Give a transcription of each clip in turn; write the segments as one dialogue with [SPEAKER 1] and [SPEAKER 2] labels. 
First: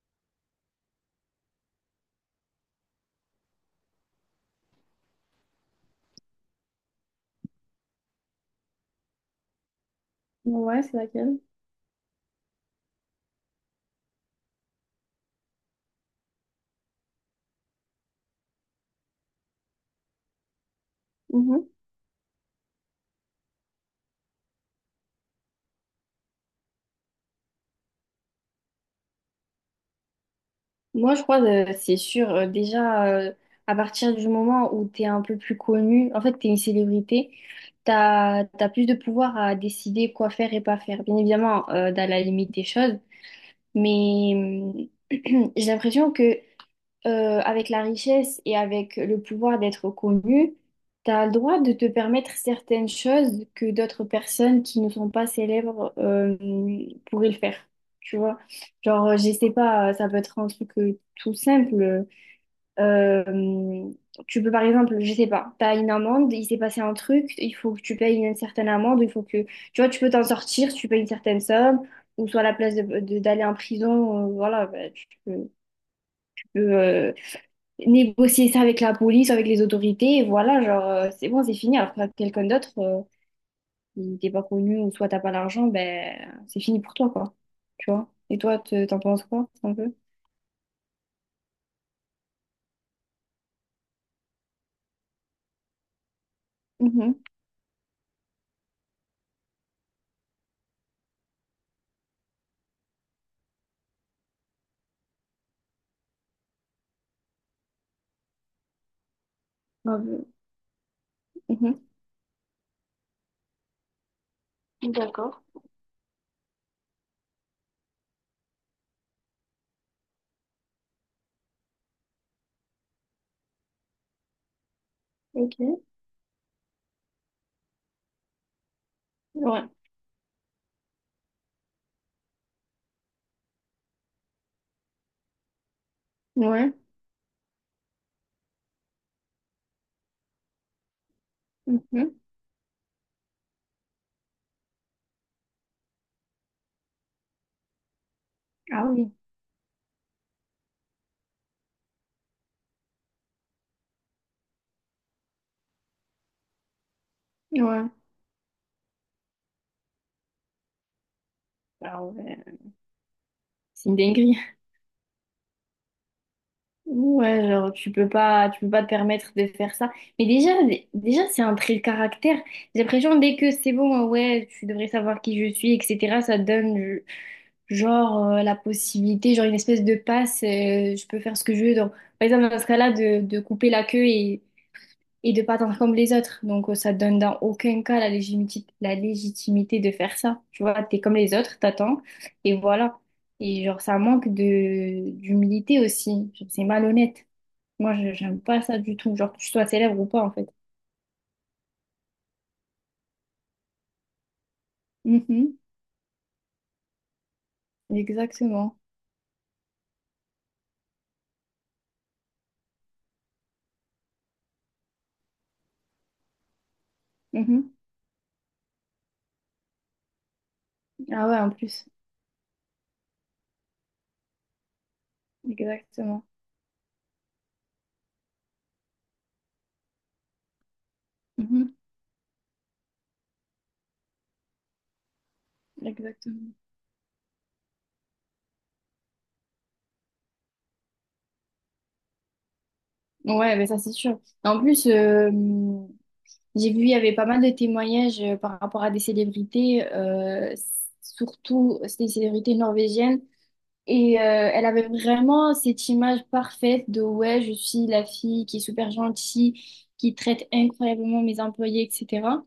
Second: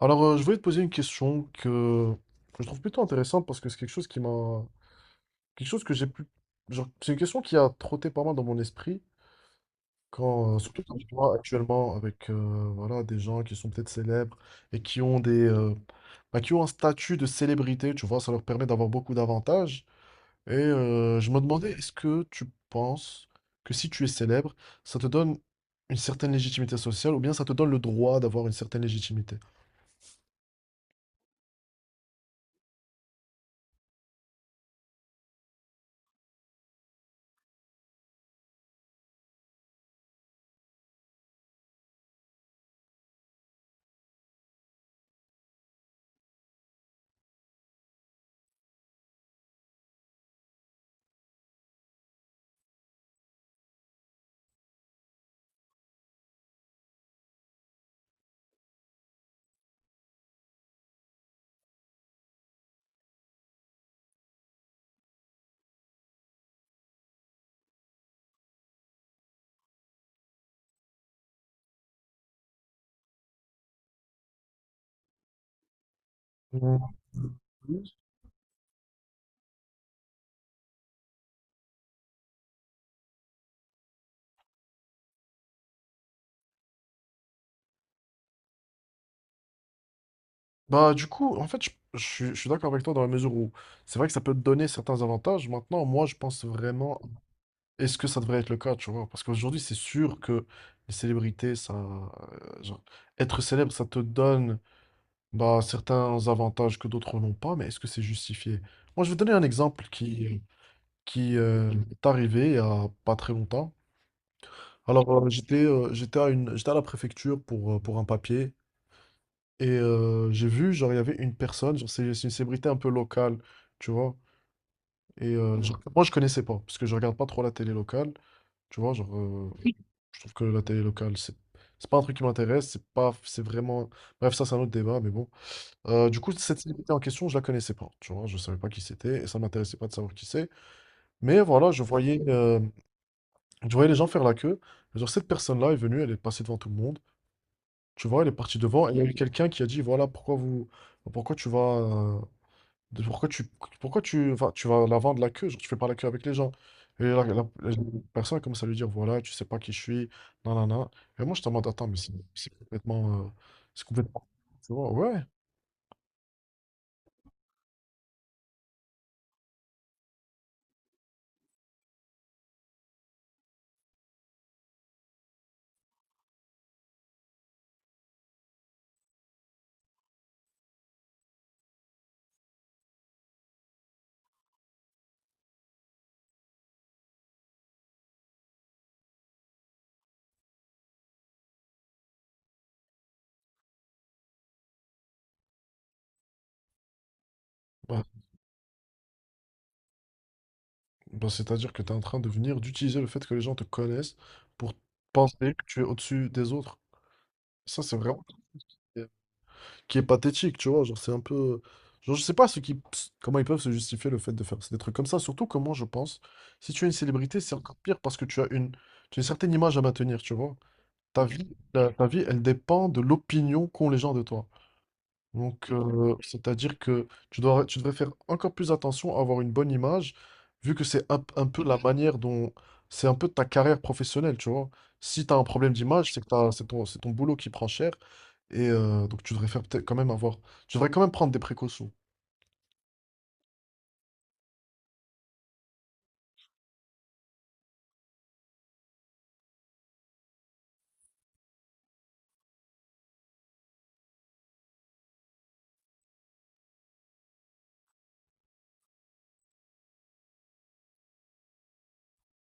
[SPEAKER 1] Je voulais te poser une question que je trouve plutôt intéressante parce que c'est quelque chose qui m'a. Quelque chose que j'ai pu. Genre, c'est une question qui a trotté pas mal dans mon esprit, surtout
[SPEAKER 2] Ouais, c'est
[SPEAKER 1] quand je vois
[SPEAKER 2] laquelle?
[SPEAKER 1] actuellement avec voilà, des gens qui sont peut-être célèbres et qui ont qui ont un statut de célébrité, tu vois, ça leur permet d'avoir beaucoup d'avantages. Je me
[SPEAKER 2] Mhm.
[SPEAKER 1] demandais, est-ce que tu penses que si tu es célèbre, ça te donne une certaine légitimité sociale, ou bien ça te donne le droit d'avoir une certaine légitimité?
[SPEAKER 2] Moi, je crois, c'est sûr, déjà, à partir du moment où tu es un peu plus connu, en fait, tu es une célébrité, tu as, plus de pouvoir à décider quoi faire et pas faire. Bien évidemment, dans la limite des choses, mais j'ai l'impression que avec la richesse et avec le pouvoir d'être connu, tu as le droit de te permettre certaines choses que d'autres personnes qui ne sont pas célèbres pourraient le faire. Tu vois, genre, je sais pas, ça peut être un truc tout simple. Euh, Tu peux, par exemple, je sais pas, t'as une amende, il s'est passé un truc, il faut que tu payes une certaine amende, il faut que, tu vois, tu peux t'en sortir, si tu payes une certaine somme, ou soit à la place de, d'aller en prison, voilà, bah, tu peux, tu peux,
[SPEAKER 1] Mm.
[SPEAKER 2] euh, négocier ça avec la police, avec les autorités, et voilà, genre, c'est bon, c'est fini. Alors que quelqu'un d'autre, il t'est pas connu, ou soit t'as pas l'argent, ben, c'est fini pour toi, quoi. Tu vois? Et toi, t'en penses quoi, un peu?
[SPEAKER 1] Bah, du coup, en fait, je suis d'accord avec toi dans la mesure où c'est vrai que ça peut te donner certains avantages. Maintenant, moi, je pense vraiment,
[SPEAKER 2] Mhm.
[SPEAKER 1] est-ce que ça devrait être le cas, tu vois? Parce qu'aujourd'hui, c'est sûr que les célébrités, ça, genre, être célèbre, ça te donne. Bah, certains avantages que d'autres n'ont pas, mais est-ce que c'est justifié? Moi, je vais donner un exemple
[SPEAKER 2] Grave.
[SPEAKER 1] qui est arrivé il y a pas très longtemps.
[SPEAKER 2] Mhm. D'accord.
[SPEAKER 1] J'étais à la préfecture pour un papier j'ai vu, genre, il y avait une personne, genre, c'est une célébrité un peu locale, tu vois. Genre,
[SPEAKER 2] Ok.
[SPEAKER 1] moi, je connaissais pas, parce que je regarde pas trop la télé locale, tu vois.
[SPEAKER 2] Ouais.
[SPEAKER 1] Je trouve que la télé locale, c'est pas un truc qui m'intéresse, c'est pas, c'est vraiment. Bref, ça, c'est un autre débat, mais bon. Du coup, cette
[SPEAKER 2] Ouais.
[SPEAKER 1] célébrité en question, je la connaissais pas, tu vois? Je savais pas qui c'était et ça m'intéressait pas de savoir qui c'est. Mais voilà,
[SPEAKER 2] Mhm.
[SPEAKER 1] je voyais les gens faire la queue. Et genre, cette personne-là est venue, elle est passée devant tout le monde, tu vois? Elle est partie
[SPEAKER 2] Ah
[SPEAKER 1] devant et il y a
[SPEAKER 2] oui.
[SPEAKER 1] eu quelqu'un qui a dit: «Voilà, pourquoi vous pourquoi tu vas, de pourquoi tu vas la vendre la queue? Genre, tu fais pas la queue avec les gens». Et la
[SPEAKER 2] Ouais.
[SPEAKER 1] personne a commencé à lui dire: «Voilà, tu sais pas qui je suis, nanana». Et moi, je te demande: «Attends, mais
[SPEAKER 2] Ah ouais.
[SPEAKER 1] c'est
[SPEAKER 2] C'est une
[SPEAKER 1] complètement»
[SPEAKER 2] dinguerie.
[SPEAKER 1] tu vois? Ouais.
[SPEAKER 2] Ouais, genre tu peux pas, te permettre de faire ça. Mais déjà, c'est un trait de caractère. J'ai l'impression dès que c'est bon, ouais, tu devrais savoir qui je suis, etc. Ça donne genre la possibilité, genre une espèce de passe. Je peux faire ce que je veux. Donc, par exemple dans ce cas-là, de, couper la queue et, de pas attendre comme les autres. Donc ça donne dans aucun cas la légitimité de faire ça. Tu vois, t'es comme les autres, t'attends et voilà. Et genre ça manque de d'humilité aussi. Genre, c'est malhonnête. Moi,
[SPEAKER 1] Ouais.
[SPEAKER 2] j'aime pas ça du tout. Genre, que tu sois célèbre ou pas, en fait.
[SPEAKER 1] Bah, c'est-à-dire que tu es en train de venir d'utiliser le fait que les gens te connaissent pour penser
[SPEAKER 2] Mhm.
[SPEAKER 1] que tu es au-dessus des autres. Ça, c'est vraiment
[SPEAKER 2] Exactement.
[SPEAKER 1] qui est pathétique, tu vois. Genre, c'est un peu. Genre, je sais pas ce qui... Comment ils peuvent se justifier le fait de faire des trucs comme ça? Surtout, comment je pense. Si tu es une célébrité, c'est
[SPEAKER 2] Mhm.
[SPEAKER 1] encore pire parce que tu as une certaine image à maintenir, tu vois. Ta
[SPEAKER 2] Ah ouais,
[SPEAKER 1] vie,
[SPEAKER 2] en plus.
[SPEAKER 1] Ta vie, elle dépend de l'opinion qu'ont les gens de toi.
[SPEAKER 2] Exactement.
[SPEAKER 1] C'est-à-dire que tu devrais faire encore plus attention à avoir une bonne image, vu que c'est un peu
[SPEAKER 2] Mhm.
[SPEAKER 1] la manière dont... C'est un peu ta carrière professionnelle, tu vois. Si tu as un problème d'image, c'est
[SPEAKER 2] Exactement.
[SPEAKER 1] c'est c'est ton boulot qui prend cher. Tu devrais faire peut-être quand même avoir... Tu devrais quand même prendre des précautions.
[SPEAKER 2] Ouais, mais ça, c'est sûr. En plus, j'ai vu, il y avait pas mal de témoignages par rapport à des célébrités, surtout c'était des célébrités norvégiennes. Et elle avait vraiment cette image parfaite de ouais, je suis la fille qui est super gentille, qui traite incroyablement mes employés, etc.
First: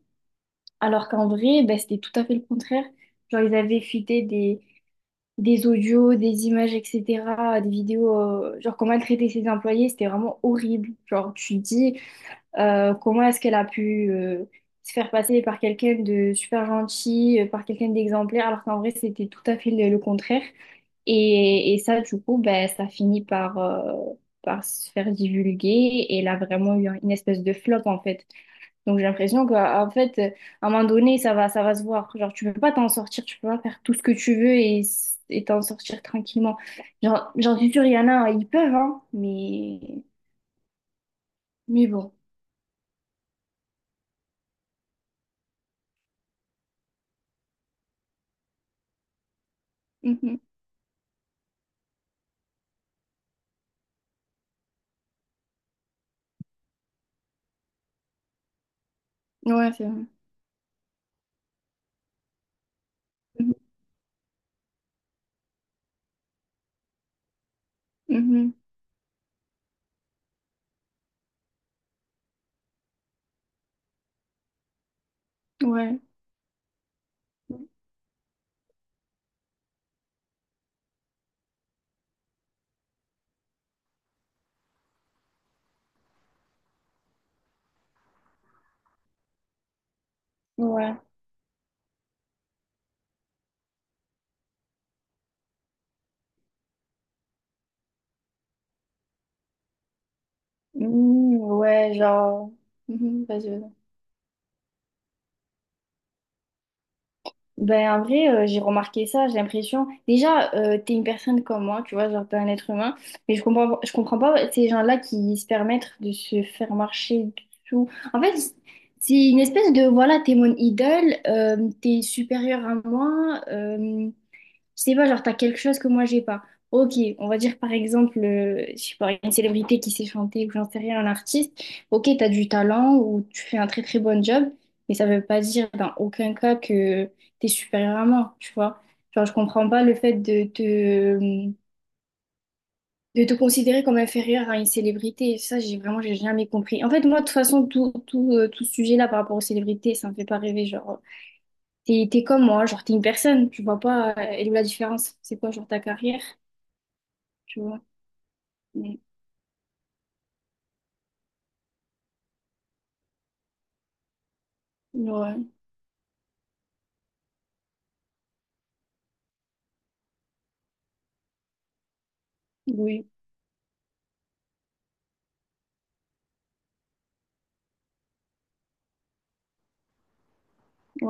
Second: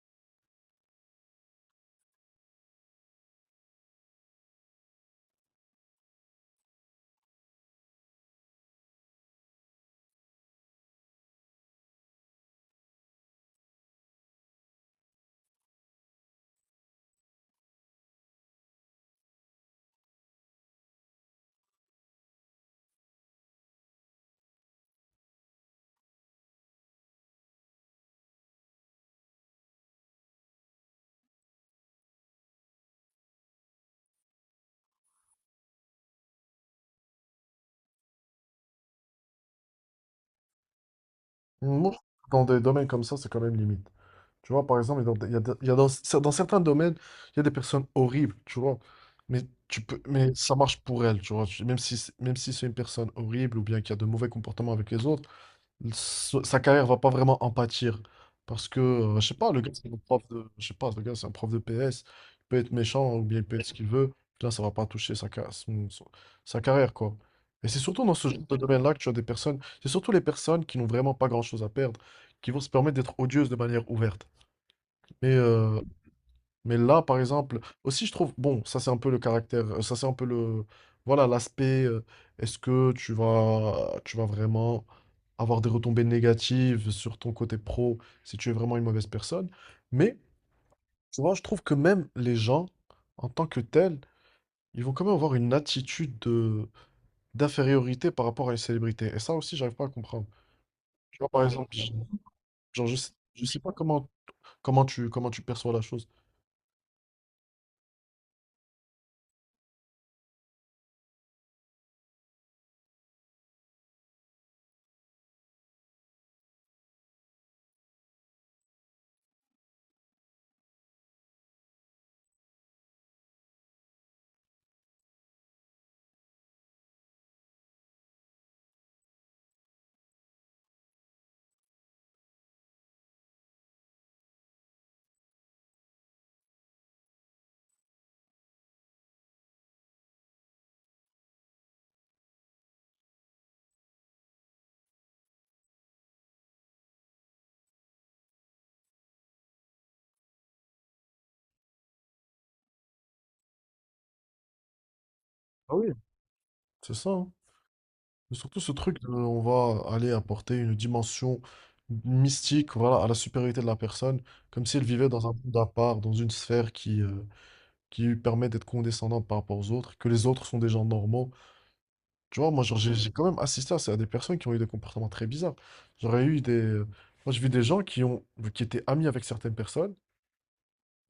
[SPEAKER 2] Alors qu'en vrai, bah, c'était tout à fait le contraire. Genre, ils avaient fuité des, audios, des images, etc., des vidéos, genre comment elle traitait ses employés, c'était vraiment horrible. Genre, tu te dis, comment est-ce qu'elle a pu se faire passer par quelqu'un de super gentil, par quelqu'un d'exemplaire, alors qu'en vrai, c'était tout à fait le, contraire. Et, ça, du coup, bah, ça finit par, se faire divulguer, et elle a vraiment eu une espèce de flop, en fait. Donc j'ai l'impression qu'en fait, à un moment donné, ça va, se voir. Genre, tu peux pas t'en sortir, tu peux pas faire tout ce que tu veux et t'en sortir tranquillement. Genre, j'en suis sûre, il y en a, hein, ils peuvent, hein, mais,
[SPEAKER 1] Moi,
[SPEAKER 2] bon.
[SPEAKER 1] dans des domaines comme ça, c'est quand même limite. Tu vois, par exemple, dans- il y a, de- il y a dans, dans certains domaines, il y a des personnes horribles, tu vois. Mais tu peux, mais
[SPEAKER 2] Mhm.
[SPEAKER 1] ça marche pour elles, tu vois. Même si c'est une personne horrible ou bien qui a de mauvais comportements avec les autres, sa carrière va pas vraiment en pâtir. Parce que, je sais pas, le gars,
[SPEAKER 2] Ouais, c'est
[SPEAKER 1] c'est un
[SPEAKER 2] vrai.
[SPEAKER 1] prof de, je sais pas, le gars, c'est un prof de PS. Il peut être méchant ou bien il peut être ce qu'il veut. Là, ça va pas toucher sa, ca- son- son- sa carrière, quoi. Et c'est surtout dans ce genre
[SPEAKER 2] Mhm.
[SPEAKER 1] de domaine-là que tu as des personnes, c'est surtout les personnes qui n'ont vraiment pas grand-chose à perdre, qui vont se permettre d'être odieuses de manière ouverte. Mais,
[SPEAKER 2] Mhm.
[SPEAKER 1] euh,
[SPEAKER 2] Ouais.
[SPEAKER 1] mais là, par exemple, aussi, je trouve, bon, ça c'est un peu le caractère, ça c'est un peu le, voilà, est-ce que tu vas vraiment avoir des retombées négatives sur ton côté pro si tu es vraiment une mauvaise personne. Mais
[SPEAKER 2] Ouais.
[SPEAKER 1] tu vois, je trouve que même les gens, en tant que tels, ils vont quand même avoir une attitude d'infériorité par rapport à une célébrité. Et ça aussi, j'arrive pas à comprendre. Tu vois,
[SPEAKER 2] Mhm.
[SPEAKER 1] par exemple, je-
[SPEAKER 2] Ouais, genre.
[SPEAKER 1] genre, je sais,
[SPEAKER 2] Mhm.
[SPEAKER 1] je
[SPEAKER 2] Vas-y,
[SPEAKER 1] sais pas
[SPEAKER 2] vas-y.
[SPEAKER 1] comment tu perçois la chose.
[SPEAKER 2] Ben, en vrai, j'ai remarqué ça, j'ai l'impression. Déjà, t'es une personne comme moi, tu vois, genre t'es un être humain, mais je comprends, pas ces gens-là qui se permettent de se faire marcher dessous. En fait, c'est une espèce de, voilà, t'es mon idole, t'es supérieur à moi, je sais pas, genre, t'as quelque chose que moi, j'ai pas. Ok, on va dire par exemple, je sais pas, une célébrité qui sait chanter ou j'en sais rien, un artiste. Ok, t'as du talent ou tu fais un très très bon job, mais ça veut pas dire dans aucun cas que t'es supérieur à moi, tu vois. Genre, je comprends pas le fait de te, considérer comme inférieur à une célébrité. Ça, j'ai vraiment, j'ai jamais compris. En fait, moi, de toute façon, tout, tout ce sujet-là par rapport aux célébrités, ça me fait pas rêver. Genre, t'es, comme moi, genre, t'es une personne, tu vois pas, elle est où la différence? C'est quoi, genre,
[SPEAKER 1] Ah
[SPEAKER 2] ta
[SPEAKER 1] oui.
[SPEAKER 2] carrière?
[SPEAKER 1] C'est ça, hein.
[SPEAKER 2] Tu vois.
[SPEAKER 1] Mais surtout, ce
[SPEAKER 2] Mais,
[SPEAKER 1] truc de, on va aller apporter une dimension mystique, voilà, à la supériorité de la personne, comme si elle vivait dans un
[SPEAKER 2] ouais,
[SPEAKER 1] monde à part, dans une sphère qui lui permet d'être condescendante par rapport aux autres, que les autres sont des gens normaux. Tu vois, moi, genre, j'ai
[SPEAKER 2] oui,
[SPEAKER 1] j'ai quand même assisté à des personnes qui ont eu des comportements très bizarres. J'aurais eu des... Moi, j'ai vu des gens qui étaient amis avec certaines personnes,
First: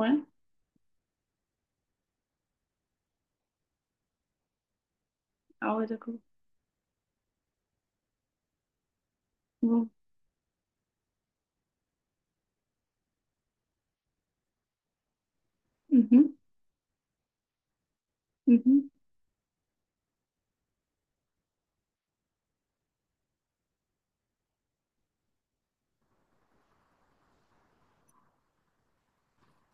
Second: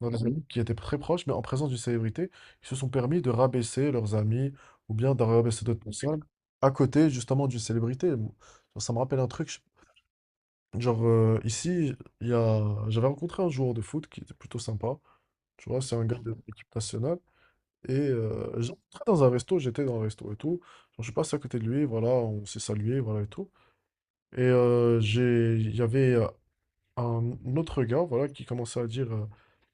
[SPEAKER 1] dans des amis qui étaient très proches, mais en présence d'une célébrité, ils se sont permis de rabaisser leurs amis ou bien de rabaisser
[SPEAKER 2] Ah
[SPEAKER 1] d'autres
[SPEAKER 2] ouais, d'accord.
[SPEAKER 1] personnes à côté, justement, d'une célébrité. Moi, ça me rappelle un truc.
[SPEAKER 2] Bon.
[SPEAKER 1] Ici, j'avais rencontré un joueur de foot qui était plutôt sympa, tu vois, c'est un gars
[SPEAKER 2] Mhm,
[SPEAKER 1] de l'équipe nationale.
[SPEAKER 2] mhm.
[SPEAKER 1] J'étais dans un resto et tout. Genre, je suis passé à côté de lui, voilà, on s'est salué, voilà et tout. Il y avait un autre gars, voilà, qui commençait à dire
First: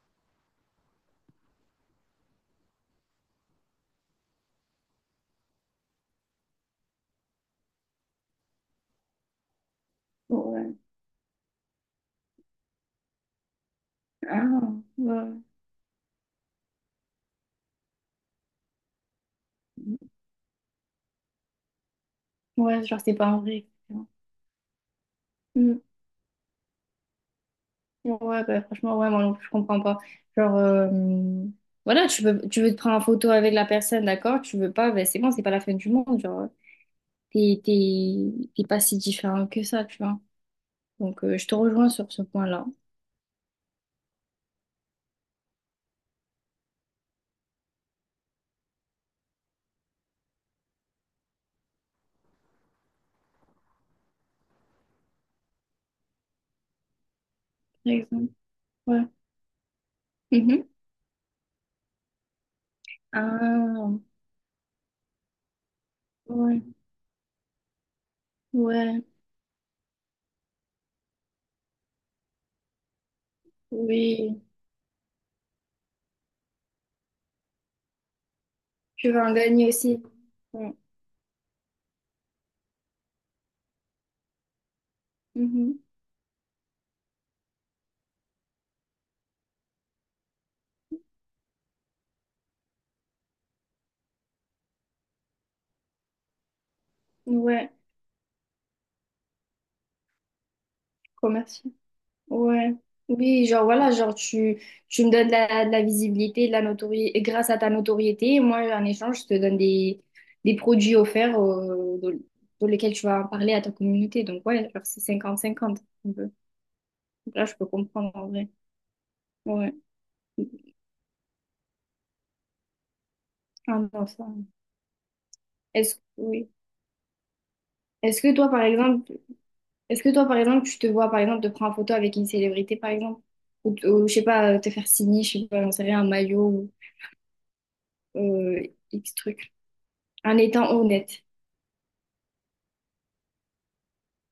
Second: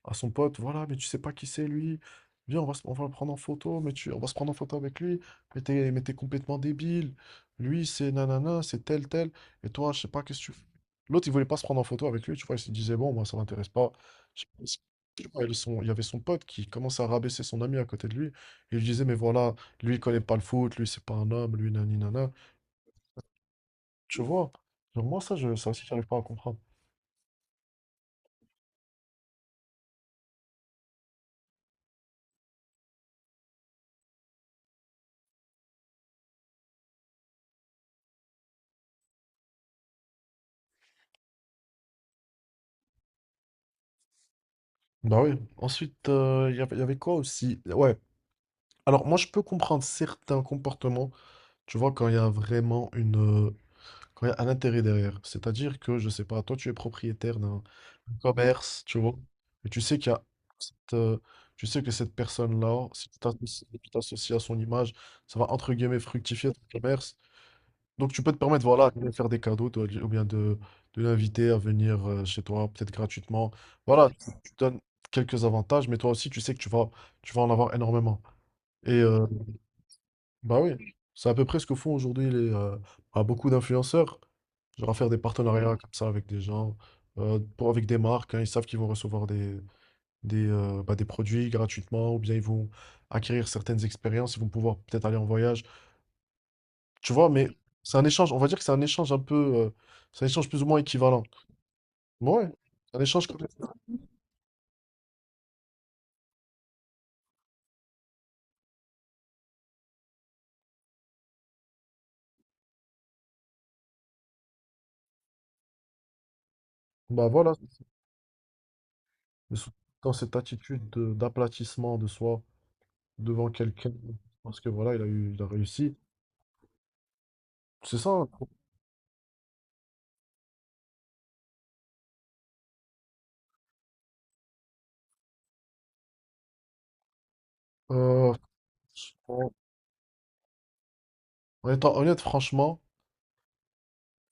[SPEAKER 1] à son pote: «Voilà, mais tu sais pas qui c'est lui, viens, on va le prendre en photo, on va se prendre en photo avec lui, mais t'es complètement débile, lui c'est nanana, c'est tel tel, et toi, je sais pas, qu'est-ce que tu fais».
[SPEAKER 2] Ouais.
[SPEAKER 1] L'autre, il voulait pas se prendre en photo avec lui, tu vois, il se disait: «Bon, moi, ça m'intéresse pas». Je
[SPEAKER 2] Ah,
[SPEAKER 1] pense- je sais pas,
[SPEAKER 2] ouais.
[SPEAKER 1] il, son- Il y avait son pote qui commençait à rabaisser son ami à côté de lui, et il lui disait: «Mais voilà, lui, il connaît pas le foot, lui, c'est pas un homme, lui, nani nana».
[SPEAKER 2] Ouais, genre, c'est pas un vrai. Etc.
[SPEAKER 1] Tu vois, genre, moi, ça aussi,
[SPEAKER 2] Mm.
[SPEAKER 1] j'arrive pas à comprendre.
[SPEAKER 2] Ouais, bah, franchement, ouais, moi non plus, je comprends pas. Genre, voilà, tu veux, te prendre en photo avec la personne, d'accord? Tu veux pas, ben c'est bon, c'est pas la fin du monde. Genre, t'es, pas si différent que ça, tu vois. Donc, je te rejoins sur ce point-là.
[SPEAKER 1] Bah oui. Ensuite, y avait quoi aussi? Ouais. Alors, moi, je peux comprendre certains comportements, tu vois, quand il y a un intérêt derrière. C'est-à-dire que, je sais pas, toi, tu es propriétaire
[SPEAKER 2] Par
[SPEAKER 1] d'un
[SPEAKER 2] exemple.
[SPEAKER 1] commerce, tu
[SPEAKER 2] Ouais.
[SPEAKER 1] vois, et tu sais qu'il y a
[SPEAKER 2] Mhm.
[SPEAKER 1] cette, euh, cette personne-là, si tu
[SPEAKER 2] Ah,
[SPEAKER 1] t'associes à son image, ça va, entre guillemets, fructifier
[SPEAKER 2] ouais,
[SPEAKER 1] ton commerce. Donc tu peux te permettre, voilà, de
[SPEAKER 2] ouais,
[SPEAKER 1] lui faire des cadeaux, toi, de l'inviter à venir chez toi, peut-être gratuitement.
[SPEAKER 2] oui.
[SPEAKER 1] Tu donnes quelques avantages, mais toi aussi, tu sais que tu vas en avoir énormément. Et
[SPEAKER 2] Tu
[SPEAKER 1] euh,
[SPEAKER 2] vas en gagner aussi.
[SPEAKER 1] bah oui,
[SPEAKER 2] Ouais.
[SPEAKER 1] c'est à peu près ce que font aujourd'hui beaucoup d'influenceurs. Genre, à faire des partenariats
[SPEAKER 2] Mhm.
[SPEAKER 1] comme ça avec des gens, avec des marques, hein, ils savent qu'ils vont recevoir des produits gratuitement, ou bien ils vont acquérir certaines expériences, ils vont pouvoir peut-être aller en voyage. Tu vois, mais
[SPEAKER 2] Ouais.
[SPEAKER 1] c'est un échange, on va dire que c'est un échange un peu. C'est un échange plus ou moins équivalent.
[SPEAKER 2] Commercial.
[SPEAKER 1] Ouais,
[SPEAKER 2] Ouais.
[SPEAKER 1] un échange comme
[SPEAKER 2] Oui, genre
[SPEAKER 1] ça.
[SPEAKER 2] voilà, genre tu, me donnes de la, visibilité, de la notoriété, grâce à ta notoriété, moi en échange, je te donne des, produits offerts dans, lesquels tu vas en parler à ta communauté. Donc ouais, genre c'est cinquante cinquante un peu.
[SPEAKER 1] Bah
[SPEAKER 2] Donc Là,
[SPEAKER 1] voilà,
[SPEAKER 2] je peux comprendre en vrai.
[SPEAKER 1] mais sous-
[SPEAKER 2] Ouais.
[SPEAKER 1] dans cette attitude d'aplatissement de soi devant
[SPEAKER 2] Ah
[SPEAKER 1] quelqu'un,
[SPEAKER 2] non, ça.
[SPEAKER 1] parce que voilà, il a réussi.
[SPEAKER 2] Est-ce, oui.
[SPEAKER 1] C'est ça,
[SPEAKER 2] Est-ce
[SPEAKER 1] hein.
[SPEAKER 2] que toi, par exemple, Est-ce que toi, par exemple, tu te vois, par exemple, te prendre en photo avec une célébrité, par exemple? Ou, je sais pas, te faire signer, je sais pas, j'en sais rien, un maillot
[SPEAKER 1] Euh,
[SPEAKER 2] ou X
[SPEAKER 1] en
[SPEAKER 2] truc. En étant honnête.
[SPEAKER 1] En étant honnête, franchement,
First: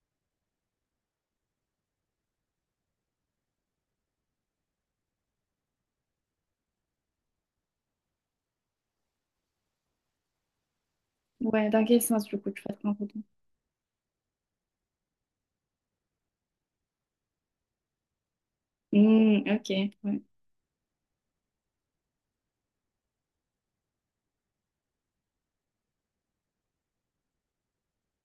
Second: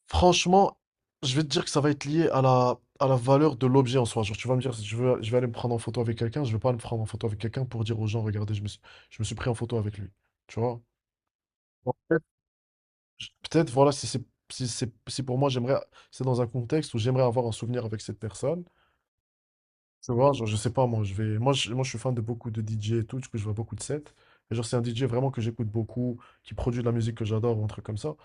[SPEAKER 1] franchement, je vais te dire que ça va être lié à à la valeur de l'objet en soi. Genre, tu vas me dire, si je veux, je vais aller me prendre en photo avec quelqu'un, je vais pas me prendre en photo avec quelqu'un pour dire aux gens: «Regardez, je me suis pris en photo avec lui». Tu vois?
[SPEAKER 2] Ouais, dans quel sens, du coup, tu vas te prendre en photo?
[SPEAKER 1] Peut-être, voilà, si c'est si c'est si pour moi j'aimerais c'est dans un contexte où j'aimerais avoir un souvenir avec cette personne.
[SPEAKER 2] Hmm, ok,
[SPEAKER 1] Tu
[SPEAKER 2] ouais.
[SPEAKER 1] vois, genre, je sais pas, moi je vais moi je suis fan de beaucoup de DJ et tout, du coup je vois beaucoup de sets. Et genre, c'est un DJ vraiment que j'écoute beaucoup, qui produit de la musique que j'adore, ou un truc comme ça.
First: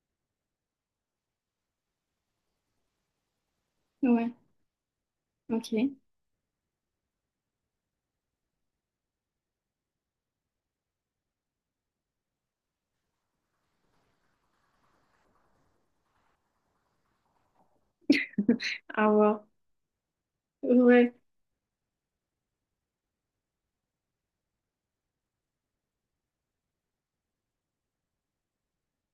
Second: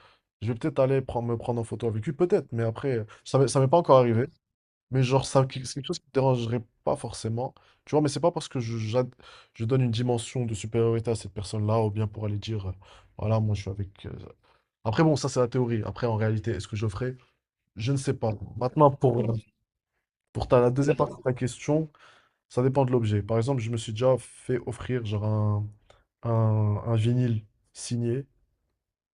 [SPEAKER 1] Je vais peut-être me prendre en photo avec lui, peut-être, mais après, ça m'est pas encore arrivé.
[SPEAKER 2] Ouais,
[SPEAKER 1] Mais genre,
[SPEAKER 2] ok.
[SPEAKER 1] c'est quelque chose qui me dérangerait pas forcément. Tu vois, mais c'est pas parce que je donne une dimension de supériorité à cette personne-là, ou bien pour aller dire, voilà, moi je suis avec. Après, bon, ça c'est la théorie. Après, en réalité, est-ce que je le ferai? Je ne sais pas. Maintenant,
[SPEAKER 2] À
[SPEAKER 1] pour, euh,
[SPEAKER 2] voir.
[SPEAKER 1] pour ta, la deuxième
[SPEAKER 2] Ouais.
[SPEAKER 1] partie de ta question, ça dépend de l'objet. Par exemple, je me suis déjà fait offrir genre un vinyle signé.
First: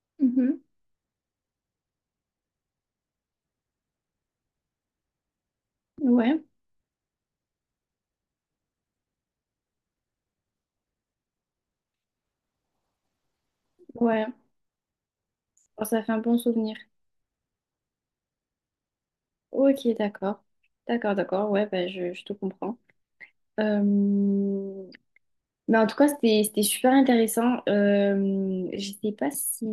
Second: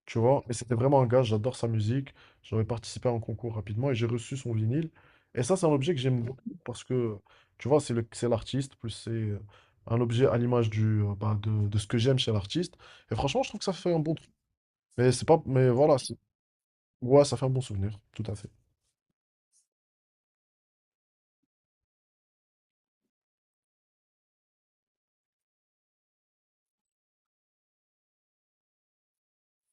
[SPEAKER 1] Tu vois, mais
[SPEAKER 2] mhm,
[SPEAKER 1] c'était vraiment un gars, j'adore sa musique. J'avais participé à un concours rapidement et j'ai reçu son vinyle. Et ça, c'est un objet que j'aime
[SPEAKER 2] ouais,
[SPEAKER 1] beaucoup parce que, tu vois, c'est l'artiste, plus c'est un objet à l'image de ce que j'aime chez l'artiste. Et franchement, je trouve que ça fait un bon
[SPEAKER 2] ouais.
[SPEAKER 1] truc. Mais c'est pas, mais
[SPEAKER 2] Oh,
[SPEAKER 1] voilà,
[SPEAKER 2] ça fait
[SPEAKER 1] c'est-
[SPEAKER 2] un bon souvenir.
[SPEAKER 1] Ouais, ça fait un bon souvenir, tout à fait.
[SPEAKER 2] Ok, d'accord. D'accord, d'accord, ouais, bah, je, te comprends. Euh, Mais en tout cas, c'était, super intéressant.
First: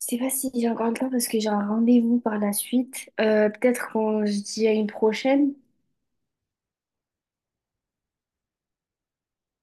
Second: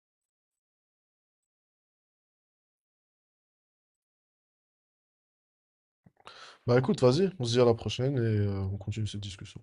[SPEAKER 2] Je sais pas si j'ai encore le temps parce que j'ai un rendez-vous par la suite. Peut-être qu'on se dit à une prochaine.
[SPEAKER 1] Bah écoute, vas-y, on se dit à la prochaine et on continue cette discussion.